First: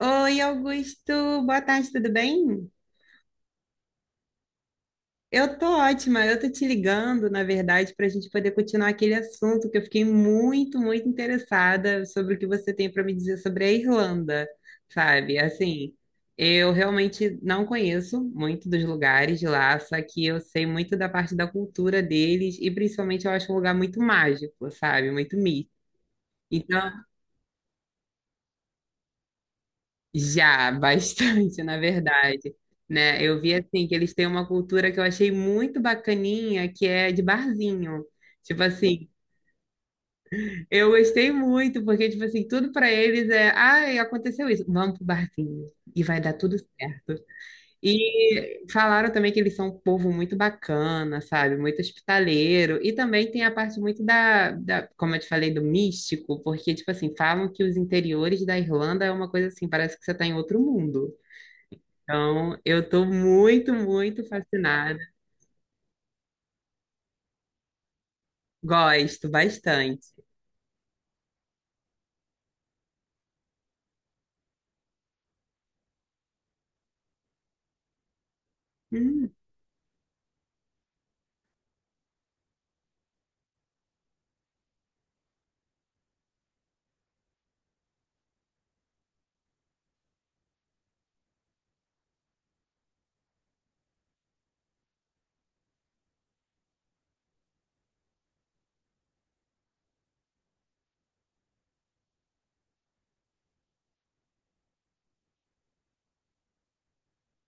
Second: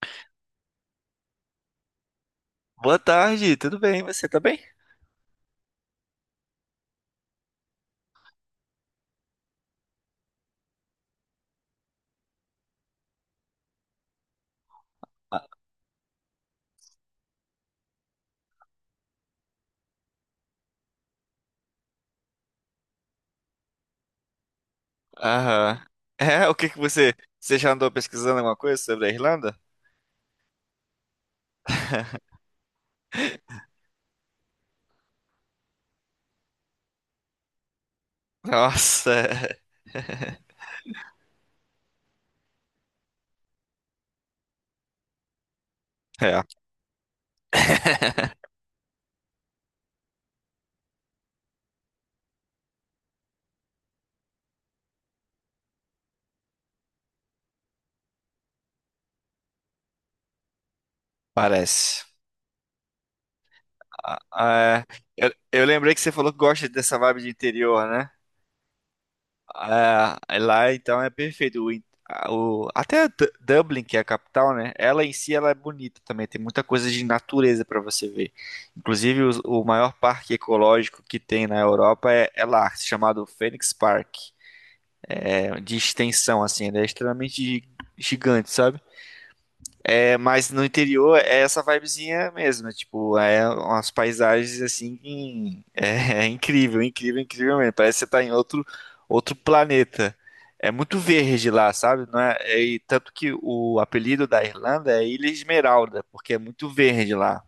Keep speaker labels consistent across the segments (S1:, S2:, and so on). S1: Oi, Augusto, boa tarde, tudo bem?
S2: Boa tarde, tudo bem? Você tá bem?
S1: Eu tô ótima, eu tô te ligando, na verdade, para a gente poder continuar aquele assunto que eu fiquei muito, muito interessada sobre o que você tem para me dizer sobre a Irlanda, sabe?
S2: Ah,
S1: Assim, eu realmente não conheço muito dos lugares de lá, só que eu sei muito da parte da cultura deles e principalmente eu acho um lugar muito mágico, sabe? Muito místico.
S2: aham. O que que
S1: Então,
S2: você. Você já andou pesquisando alguma coisa sobre a Irlanda?
S1: já, bastante, na verdade, né? Eu vi assim que eles têm uma cultura que eu achei muito bacaninha, que é de barzinho. Tipo assim,
S2: Nossa.
S1: eu gostei muito, porque tipo assim, tudo para eles é, ai, aconteceu isso, vamos pro barzinho e vai dar
S2: É.
S1: tudo certo. E falaram também que eles são um povo muito bacana, sabe? Muito hospitaleiro. E também tem a parte muito da, como eu te falei, do místico, porque tipo assim, falam que os interiores da Irlanda é uma coisa assim, parece que você está em outro mundo.
S2: Parece.
S1: Então, eu tô muito,
S2: Ah,
S1: muito
S2: ah, é.
S1: fascinada.
S2: Eu lembrei que você falou que gosta dessa vibe de interior, né?
S1: Gosto bastante.
S2: É, lá então é perfeito. O, in- a- o- até Du- Dublin, que é a capital, né? Ela em si ela é bonita também. Tem muita coisa de natureza para você ver. Inclusive
S1: Hum,
S2: o maior parque ecológico que tem na Europa é lá, chamado Phoenix Park. É de extensão assim, ele é extremamente gigante, sabe? É, mas no interior é essa vibezinha mesmo, é, tipo, é umas paisagens assim, é, é incrível, incrível, incrível mesmo. Parece que você tá em outro, outro planeta. É muito verde lá, sabe? Não é, é- E tanto que o apelido da Irlanda é Ilha Esmeralda, porque é muito verde lá.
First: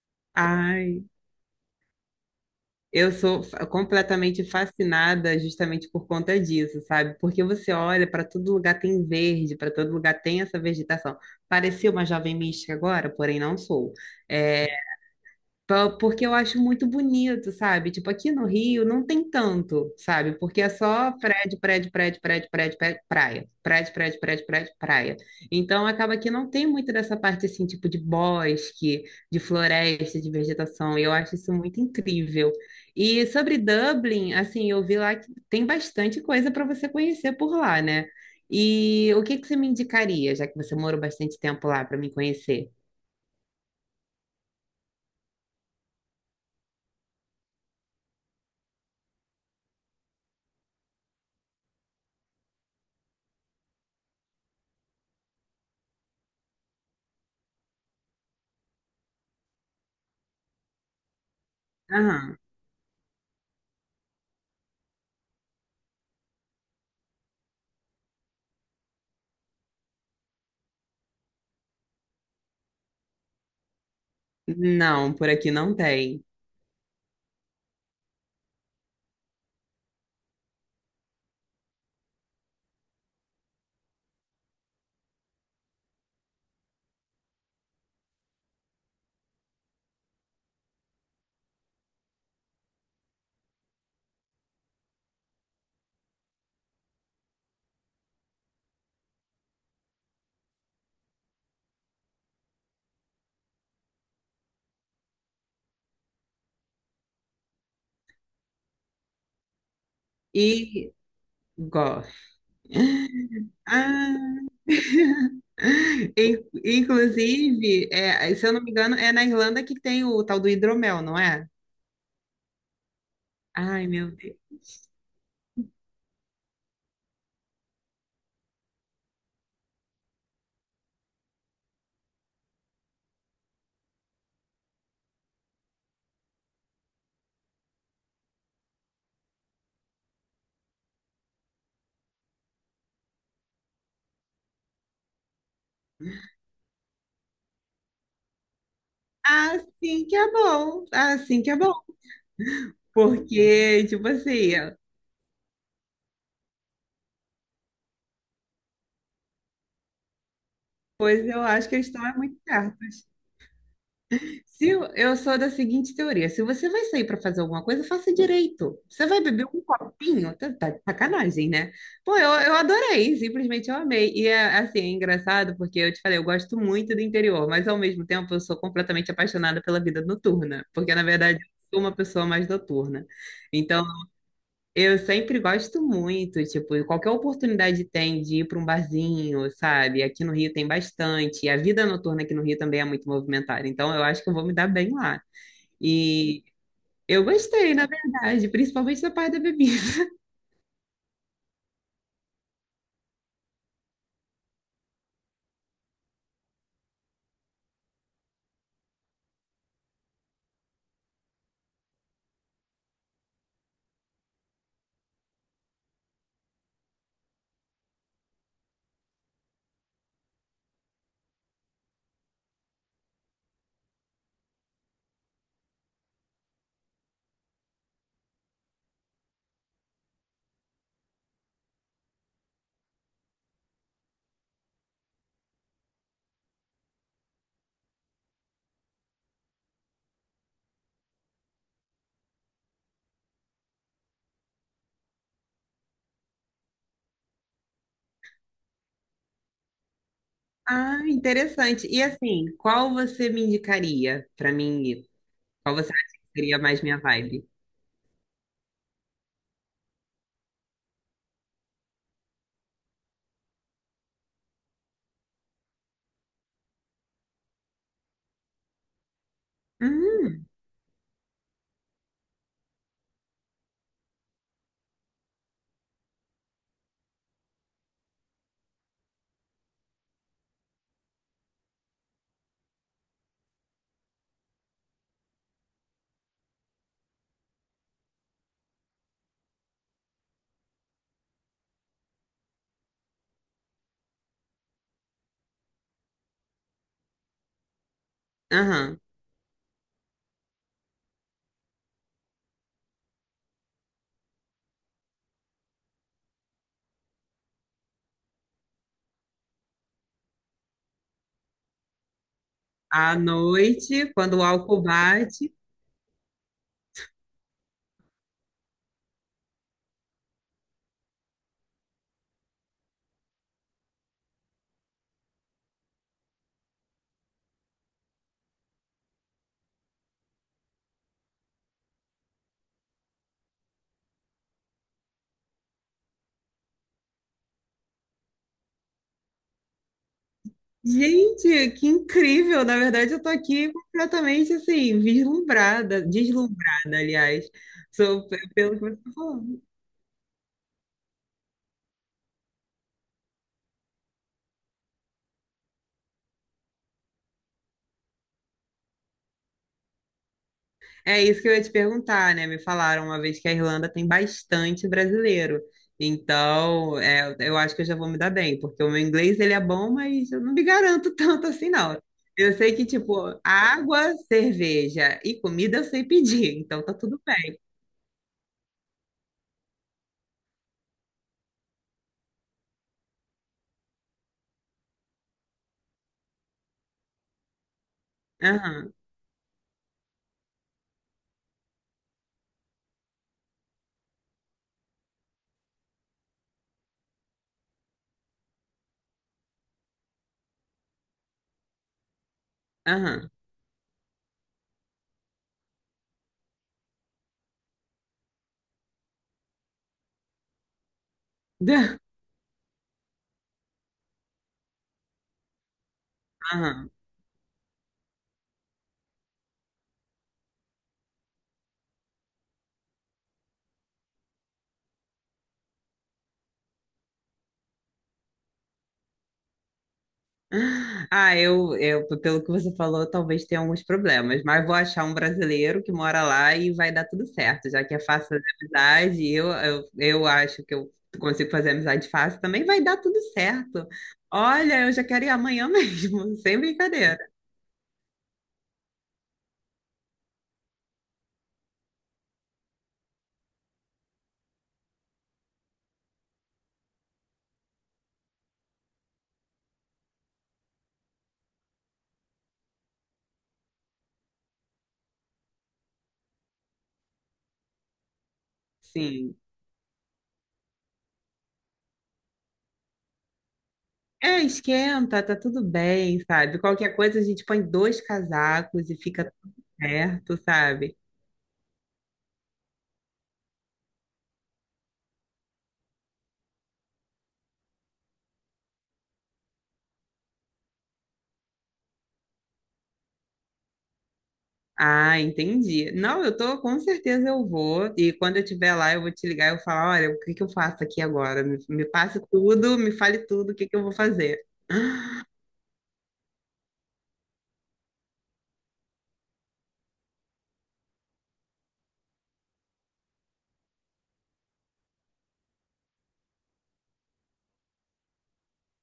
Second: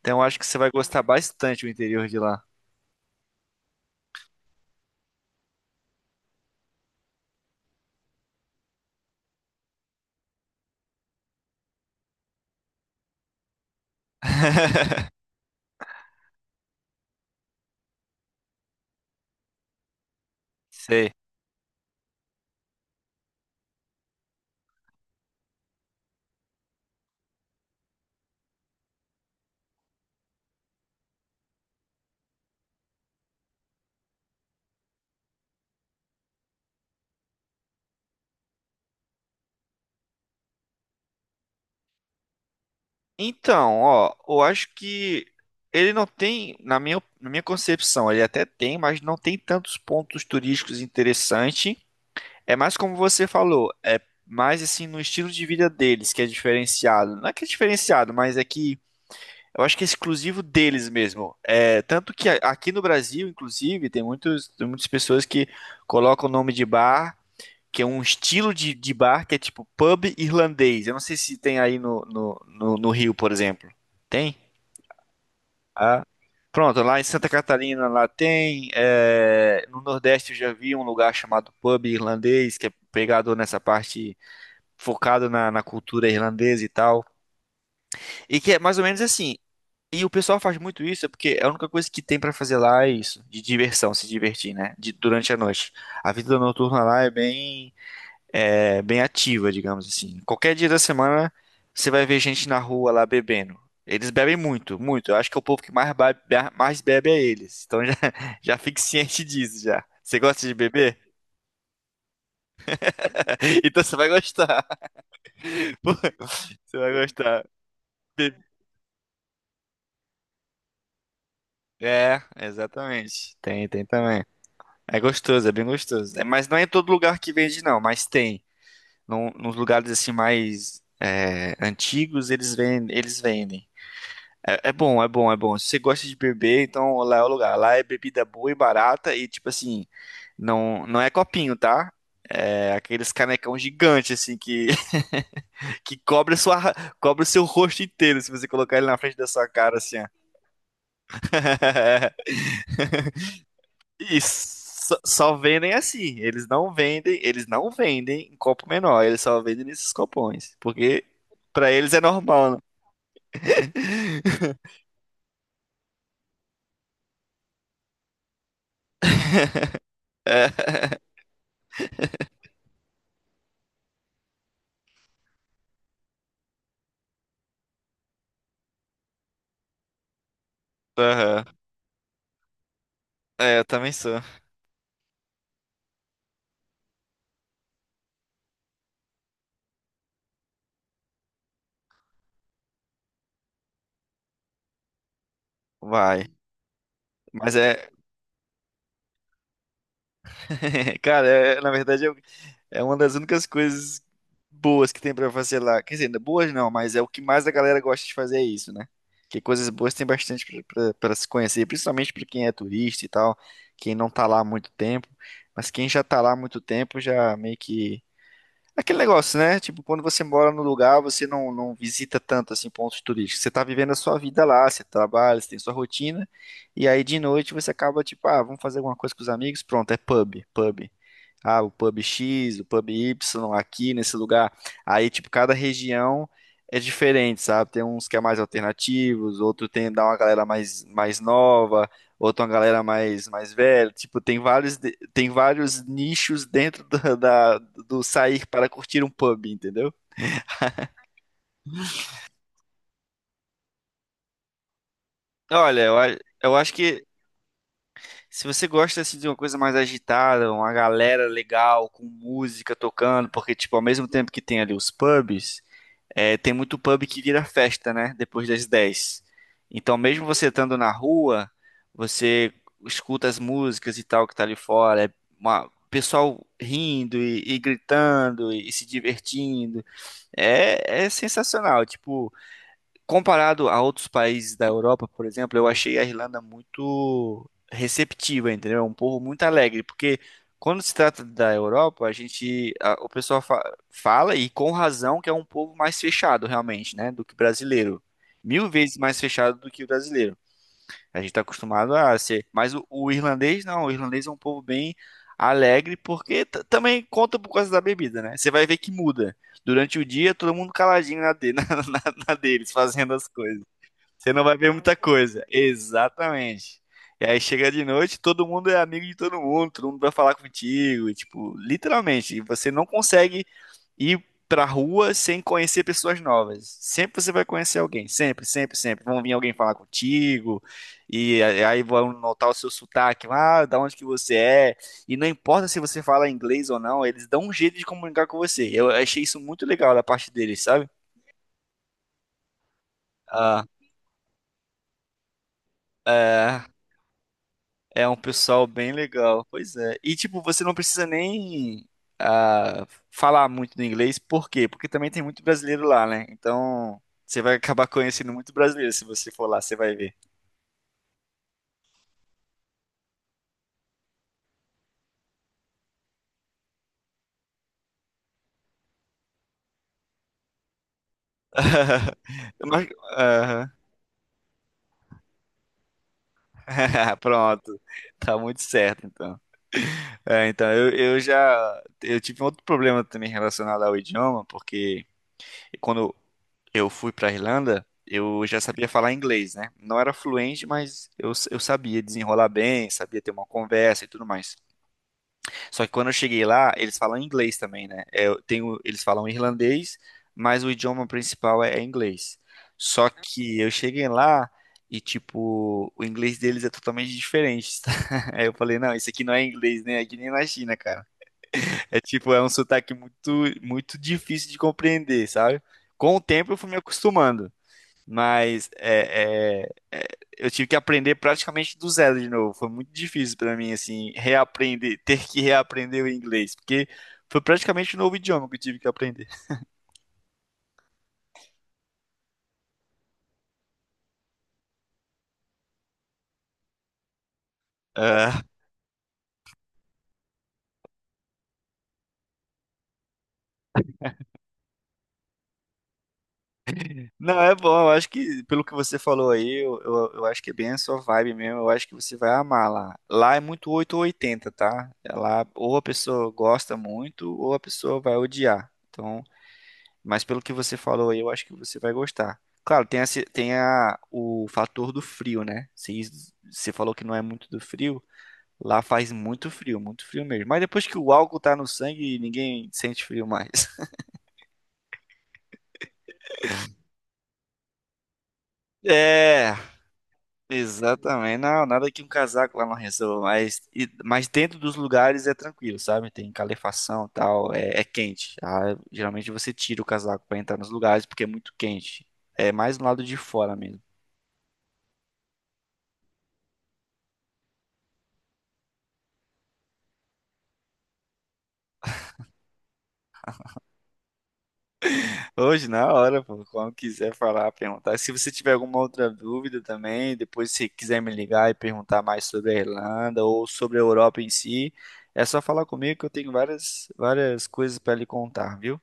S2: Então eu acho que você vai gostar
S1: ai,
S2: bastante do interior de lá.
S1: eu sou completamente fascinada justamente por conta disso, sabe? Porque você olha para todo lugar tem verde, para todo lugar tem essa vegetação. Parecia uma jovem mística agora, porém não sou. É, Porque eu acho muito bonito, sabe? Tipo, aqui no Rio não tem tanto, sabe? Porque é
S2: Sei.
S1: só prédio, prédio, prédio, prédio, prédio, prédio, praia. Prédio, prédio, prédio, prédio, praia. Então acaba que não tem muito dessa parte assim, tipo, de bosque, de floresta, de vegetação. E eu acho isso muito incrível. E sobre Dublin, assim, eu vi lá que tem bastante coisa para você conhecer por lá, né? E o que que você me indicaria, já que você morou bastante tempo lá para me conhecer?
S2: Então, ó, eu acho que ele não tem, na minha concepção, ele até tem, mas não tem tantos pontos turísticos interessantes. É mais como você falou, é mais assim no estilo de vida deles que é diferenciado. Não é que é diferenciado, mas é que eu acho que é exclusivo deles mesmo. É, tanto que
S1: Aham.
S2: aqui no Brasil, inclusive, tem muitas pessoas que colocam o nome de bar que é um estilo de bar que é tipo pub irlandês. Eu não sei se tem aí no Rio, por exemplo. Tem?
S1: Não, por aqui não
S2: Ah.
S1: tem.
S2: Pronto, lá em Santa Catarina lá tem. É, no Nordeste eu já vi um lugar chamado pub irlandês, que é pegado nessa parte focado na cultura irlandesa e tal. E que é mais ou menos assim. E o pessoal faz muito isso, é porque é a única coisa que tem pra fazer lá é isso, de diversão, se divertir, né? De, durante a noite. A vida noturna lá é bem ativa, digamos assim. Qualquer dia da semana você vai ver gente na rua lá bebendo. Eles bebem muito, muito. Eu acho que é o povo que mais mais bebe é eles. Então já, já fique ciente disso já. Você gosta de
S1: E
S2: beber?
S1: gosto.
S2: Então você vai
S1: Ah,
S2: gostar. Pô, você vai gostar.
S1: inclusive, é, se
S2: Be-
S1: eu não me engano, é na Irlanda que tem o tal do hidromel, não é?
S2: É, exatamente. Tem, tem
S1: Ai, meu
S2: também.
S1: Deus.
S2: É gostoso, é bem gostoso. É, mas não é em todo lugar que vende, não, mas tem. Nos lugares assim mais é, antigos, eles vendem, eles vendem. É, é bom, é bom, é bom. Se você gosta de beber, então lá é o lugar. Lá é bebida boa e barata e tipo assim, não, não é copinho, tá? É aqueles canecão gigante assim que que cobre a sua cobre o seu rosto inteiro se você colocar ele na frente da sua cara assim.
S1: Assim
S2: Ó.
S1: que é bom, assim que é bom. Porque, tipo assim,
S2: Isso. Só só vendem assim. Eles não vendem em copo menor, eles só vendem nesses copões, porque
S1: pois eu acho
S2: pra
S1: que eles
S2: eles é
S1: estão é muito
S2: normal, né?
S1: certos. Se eu, eu sou da seguinte teoria: se você vai sair para fazer alguma coisa, faça direito. Você vai beber um copinho? Tá, tá de
S2: É,
S1: sacanagem, né? Pô, eu adorei, simplesmente eu amei. E é assim, é engraçado porque eu te falei, eu gosto muito do interior, mas ao mesmo tempo eu sou completamente apaixonada pela vida noturna, porque na verdade
S2: aham.
S1: eu sou uma pessoa mais noturna.
S2: É, eu
S1: Então,
S2: também sou.
S1: eu sempre gosto muito, tipo, qualquer oportunidade tem de ir para um barzinho, sabe? Aqui no Rio tem bastante. E a vida noturna aqui no Rio também é muito movimentada. Então, eu acho que eu vou me dar bem lá.
S2: Vai.
S1: E eu
S2: Mas
S1: gostei, na
S2: é,
S1: verdade, principalmente da parte da bebida.
S2: cara, na verdade é, é uma das únicas coisas boas que tem pra fazer lá. Quer dizer, não é boas não, mas é o que mais a galera gosta de fazer é isso, né? Que coisas boas tem bastante pra pra se conhecer, principalmente pra quem é turista e tal, quem não tá lá há muito tempo. Mas quem já tá lá há muito tempo já meio que aquele negócio, né? Tipo, quando você mora no lugar, você não visita tanto assim pontos turísticos. Você tá vivendo a sua vida lá, você trabalha, você tem sua rotina, e aí de noite você acaba tipo, ah, vamos fazer alguma coisa com os amigos, pronto, é pub, pub. Ah, o pub X, o pub Y, aqui nesse lugar. Aí, tipo, cada região é diferente, sabe? Tem uns que é mais alternativos, outro tem dá uma galera mais, mais nova, outro uma galera mais, mais velha. Tipo, tem vários, tem vários nichos dentro do sair para curtir um pub, entendeu?
S1: Ah, interessante. E assim, qual você me indicaria para mim ir? Qual
S2: Olha,
S1: você acha que
S2: eu
S1: seria
S2: acho
S1: mais minha
S2: que
S1: vibe?
S2: se você gosta assim, de uma coisa mais agitada, uma galera legal, com música tocando, porque, tipo, ao mesmo tempo que tem ali os pubs. É, tem muito pub que vira festa, né? Depois das 10. Então, mesmo
S1: Hum,
S2: você estando na rua, você escuta as músicas e tal que tá ali fora. É pessoal rindo e gritando se divertindo. É, é sensacional. Tipo, comparado a outros países da Europa, por exemplo, eu achei a Irlanda muito receptiva, entendeu? É um povo muito alegre, porque quando se trata da Europa, o pessoal fala, e com razão, que é um povo mais fechado, realmente, né, do que o brasileiro. Mil vezes
S1: aham.
S2: mais fechado do que o brasileiro. A gente está acostumado a ser. Mas o irlandês, não. O irlandês é um povo bem alegre, porque também conta por causa da bebida, né? Você vai ver que muda. Durante o dia, todo mundo caladinho na na deles, fazendo
S1: À
S2: as coisas.
S1: noite,
S2: Você
S1: quando o
S2: não vai ver
S1: álcool
S2: muita coisa.
S1: bate.
S2: Exatamente. E aí chega de noite, todo mundo é amigo de todo mundo vai falar contigo, e, tipo, literalmente, e você não consegue ir pra rua sem conhecer pessoas novas. Sempre você vai conhecer alguém, sempre, sempre, sempre. Vão vir alguém falar contigo, e aí vão notar o seu sotaque, ah, da onde que você é. E não importa se você fala inglês ou não, eles dão um jeito de comunicar com você. Eu achei isso muito legal da parte deles, sabe?
S1: Gente, que incrível! Na verdade, eu tô
S2: Ah,
S1: aqui completamente assim, vislumbrada,
S2: é.
S1: deslumbrada, aliás,
S2: É um
S1: sou
S2: pessoal
S1: pelo que
S2: bem
S1: você tá
S2: legal.
S1: falando.
S2: Pois é. E tipo, você não precisa nem ah, falar muito do inglês. Por quê? Porque também tem muito brasileiro lá, né? Então, você vai acabar conhecendo muito brasileiro se você for lá, você vai ver.
S1: É isso que eu ia te perguntar, né? Me falaram uma vez que a Irlanda tem bastante brasileiro. Então, é, eu acho que eu já vou me dar bem, porque o meu inglês ele é bom, mas eu não me garanto tanto assim, não. Eu sei que,
S2: Mas,
S1: tipo,
S2: aham.
S1: água, cerveja e comida eu sei pedir, então tá tudo bem.
S2: Pronto. Tá muito certo, então. É, então, eu já eu tive outro problema também relacionado ao idioma, porque quando eu fui para Irlanda, eu já sabia
S1: Aham,
S2: falar inglês, né? Não era fluente, mas eu sabia desenrolar bem, sabia ter uma conversa e tudo mais. Só que quando eu cheguei lá, eles falam inglês também, né? É, eu tenho, eles falam irlandês, mas o idioma principal é inglês. Só
S1: aham,
S2: que eu cheguei lá e, tipo, o inglês deles é totalmente diferente. Tá? Aí eu falei, não, isso aqui não é inglês, nem aqui nem na China, cara. É tipo, é um sotaque muito, muito difícil de compreender, sabe? Com o tempo eu fui me
S1: aham.
S2: acostumando. Mas é, eu tive que aprender praticamente do zero de novo. Foi muito difícil para mim, assim, reaprender, ter que reaprender o inglês, porque foi praticamente um novo idioma que eu tive que aprender.
S1: Ah, eu, pelo que você falou, talvez tenha alguns problemas, mas vou achar um brasileiro que mora lá e vai dar tudo certo, já que é fácil
S2: Ah,
S1: fazer amizade, eu acho que eu consigo fazer amizade fácil também, vai dar tudo certo. Olha, eu já quero ir amanhã mesmo, sem brincadeira.
S2: não, é bom, eu acho que, pelo que você falou aí, eu acho que é bem a sua vibe mesmo. Eu acho que você vai amar lá. Lá é muito 8 ou 80, tá? É lá ou a pessoa gosta muito, ou a pessoa vai odiar. Então, mas pelo que você falou aí, eu acho que você vai gostar. Claro, tem, a, ci- tem a- o fator do frio, né? Você, você falou que não é muito do frio. Lá faz
S1: Sim.
S2: muito frio mesmo. Mas depois que o álcool tá no sangue, ninguém sente frio mais.
S1: É, esquenta, tá tudo bem, sabe? Qualquer coisa a gente põe 2 casacos e fica
S2: É,
S1: tudo certo, sabe?
S2: exatamente. Não, nada que um casaco lá não resolva. Mas, mas dentro dos lugares é tranquilo, sabe? Tem calefação e tal, é quente. Ah, geralmente você tira o casaco pra entrar nos lugares porque é muito quente. É mais no lado de fora mesmo.
S1: Ah, entendi. Não, eu tô, com certeza eu vou. E quando eu estiver lá, eu vou te ligar e eu falar, olha, o que que eu faço aqui agora? Me passe tudo, me fale tudo, o que que eu vou fazer.
S2: Hoje, na hora, pô, quando quiser falar, perguntar. Se você tiver alguma outra dúvida também, depois se quiser me ligar e perguntar mais sobre a Irlanda ou sobre a Europa em si, é só falar comigo que eu tenho várias, várias coisas para lhe contar, viu?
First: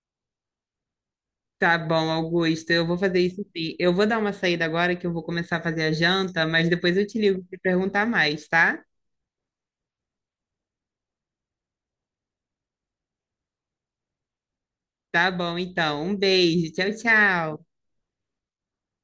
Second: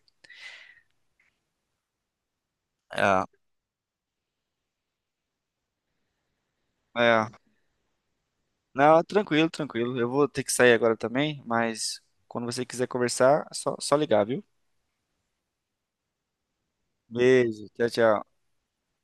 S1: Tá bom, Augusto, eu vou fazer
S2: É,
S1: isso sim. Eu vou dar uma saída agora que eu vou começar a fazer a janta, mas depois eu te
S2: é.
S1: ligo para perguntar mais, tá?
S2: Não, tranquilo, tranquilo. Eu vou ter que sair agora também, mas quando você quiser conversar, é só, só ligar, viu?
S1: Tá bom, então. Um beijo. Tchau, tchau.
S2: Beijo, tchau, tchau.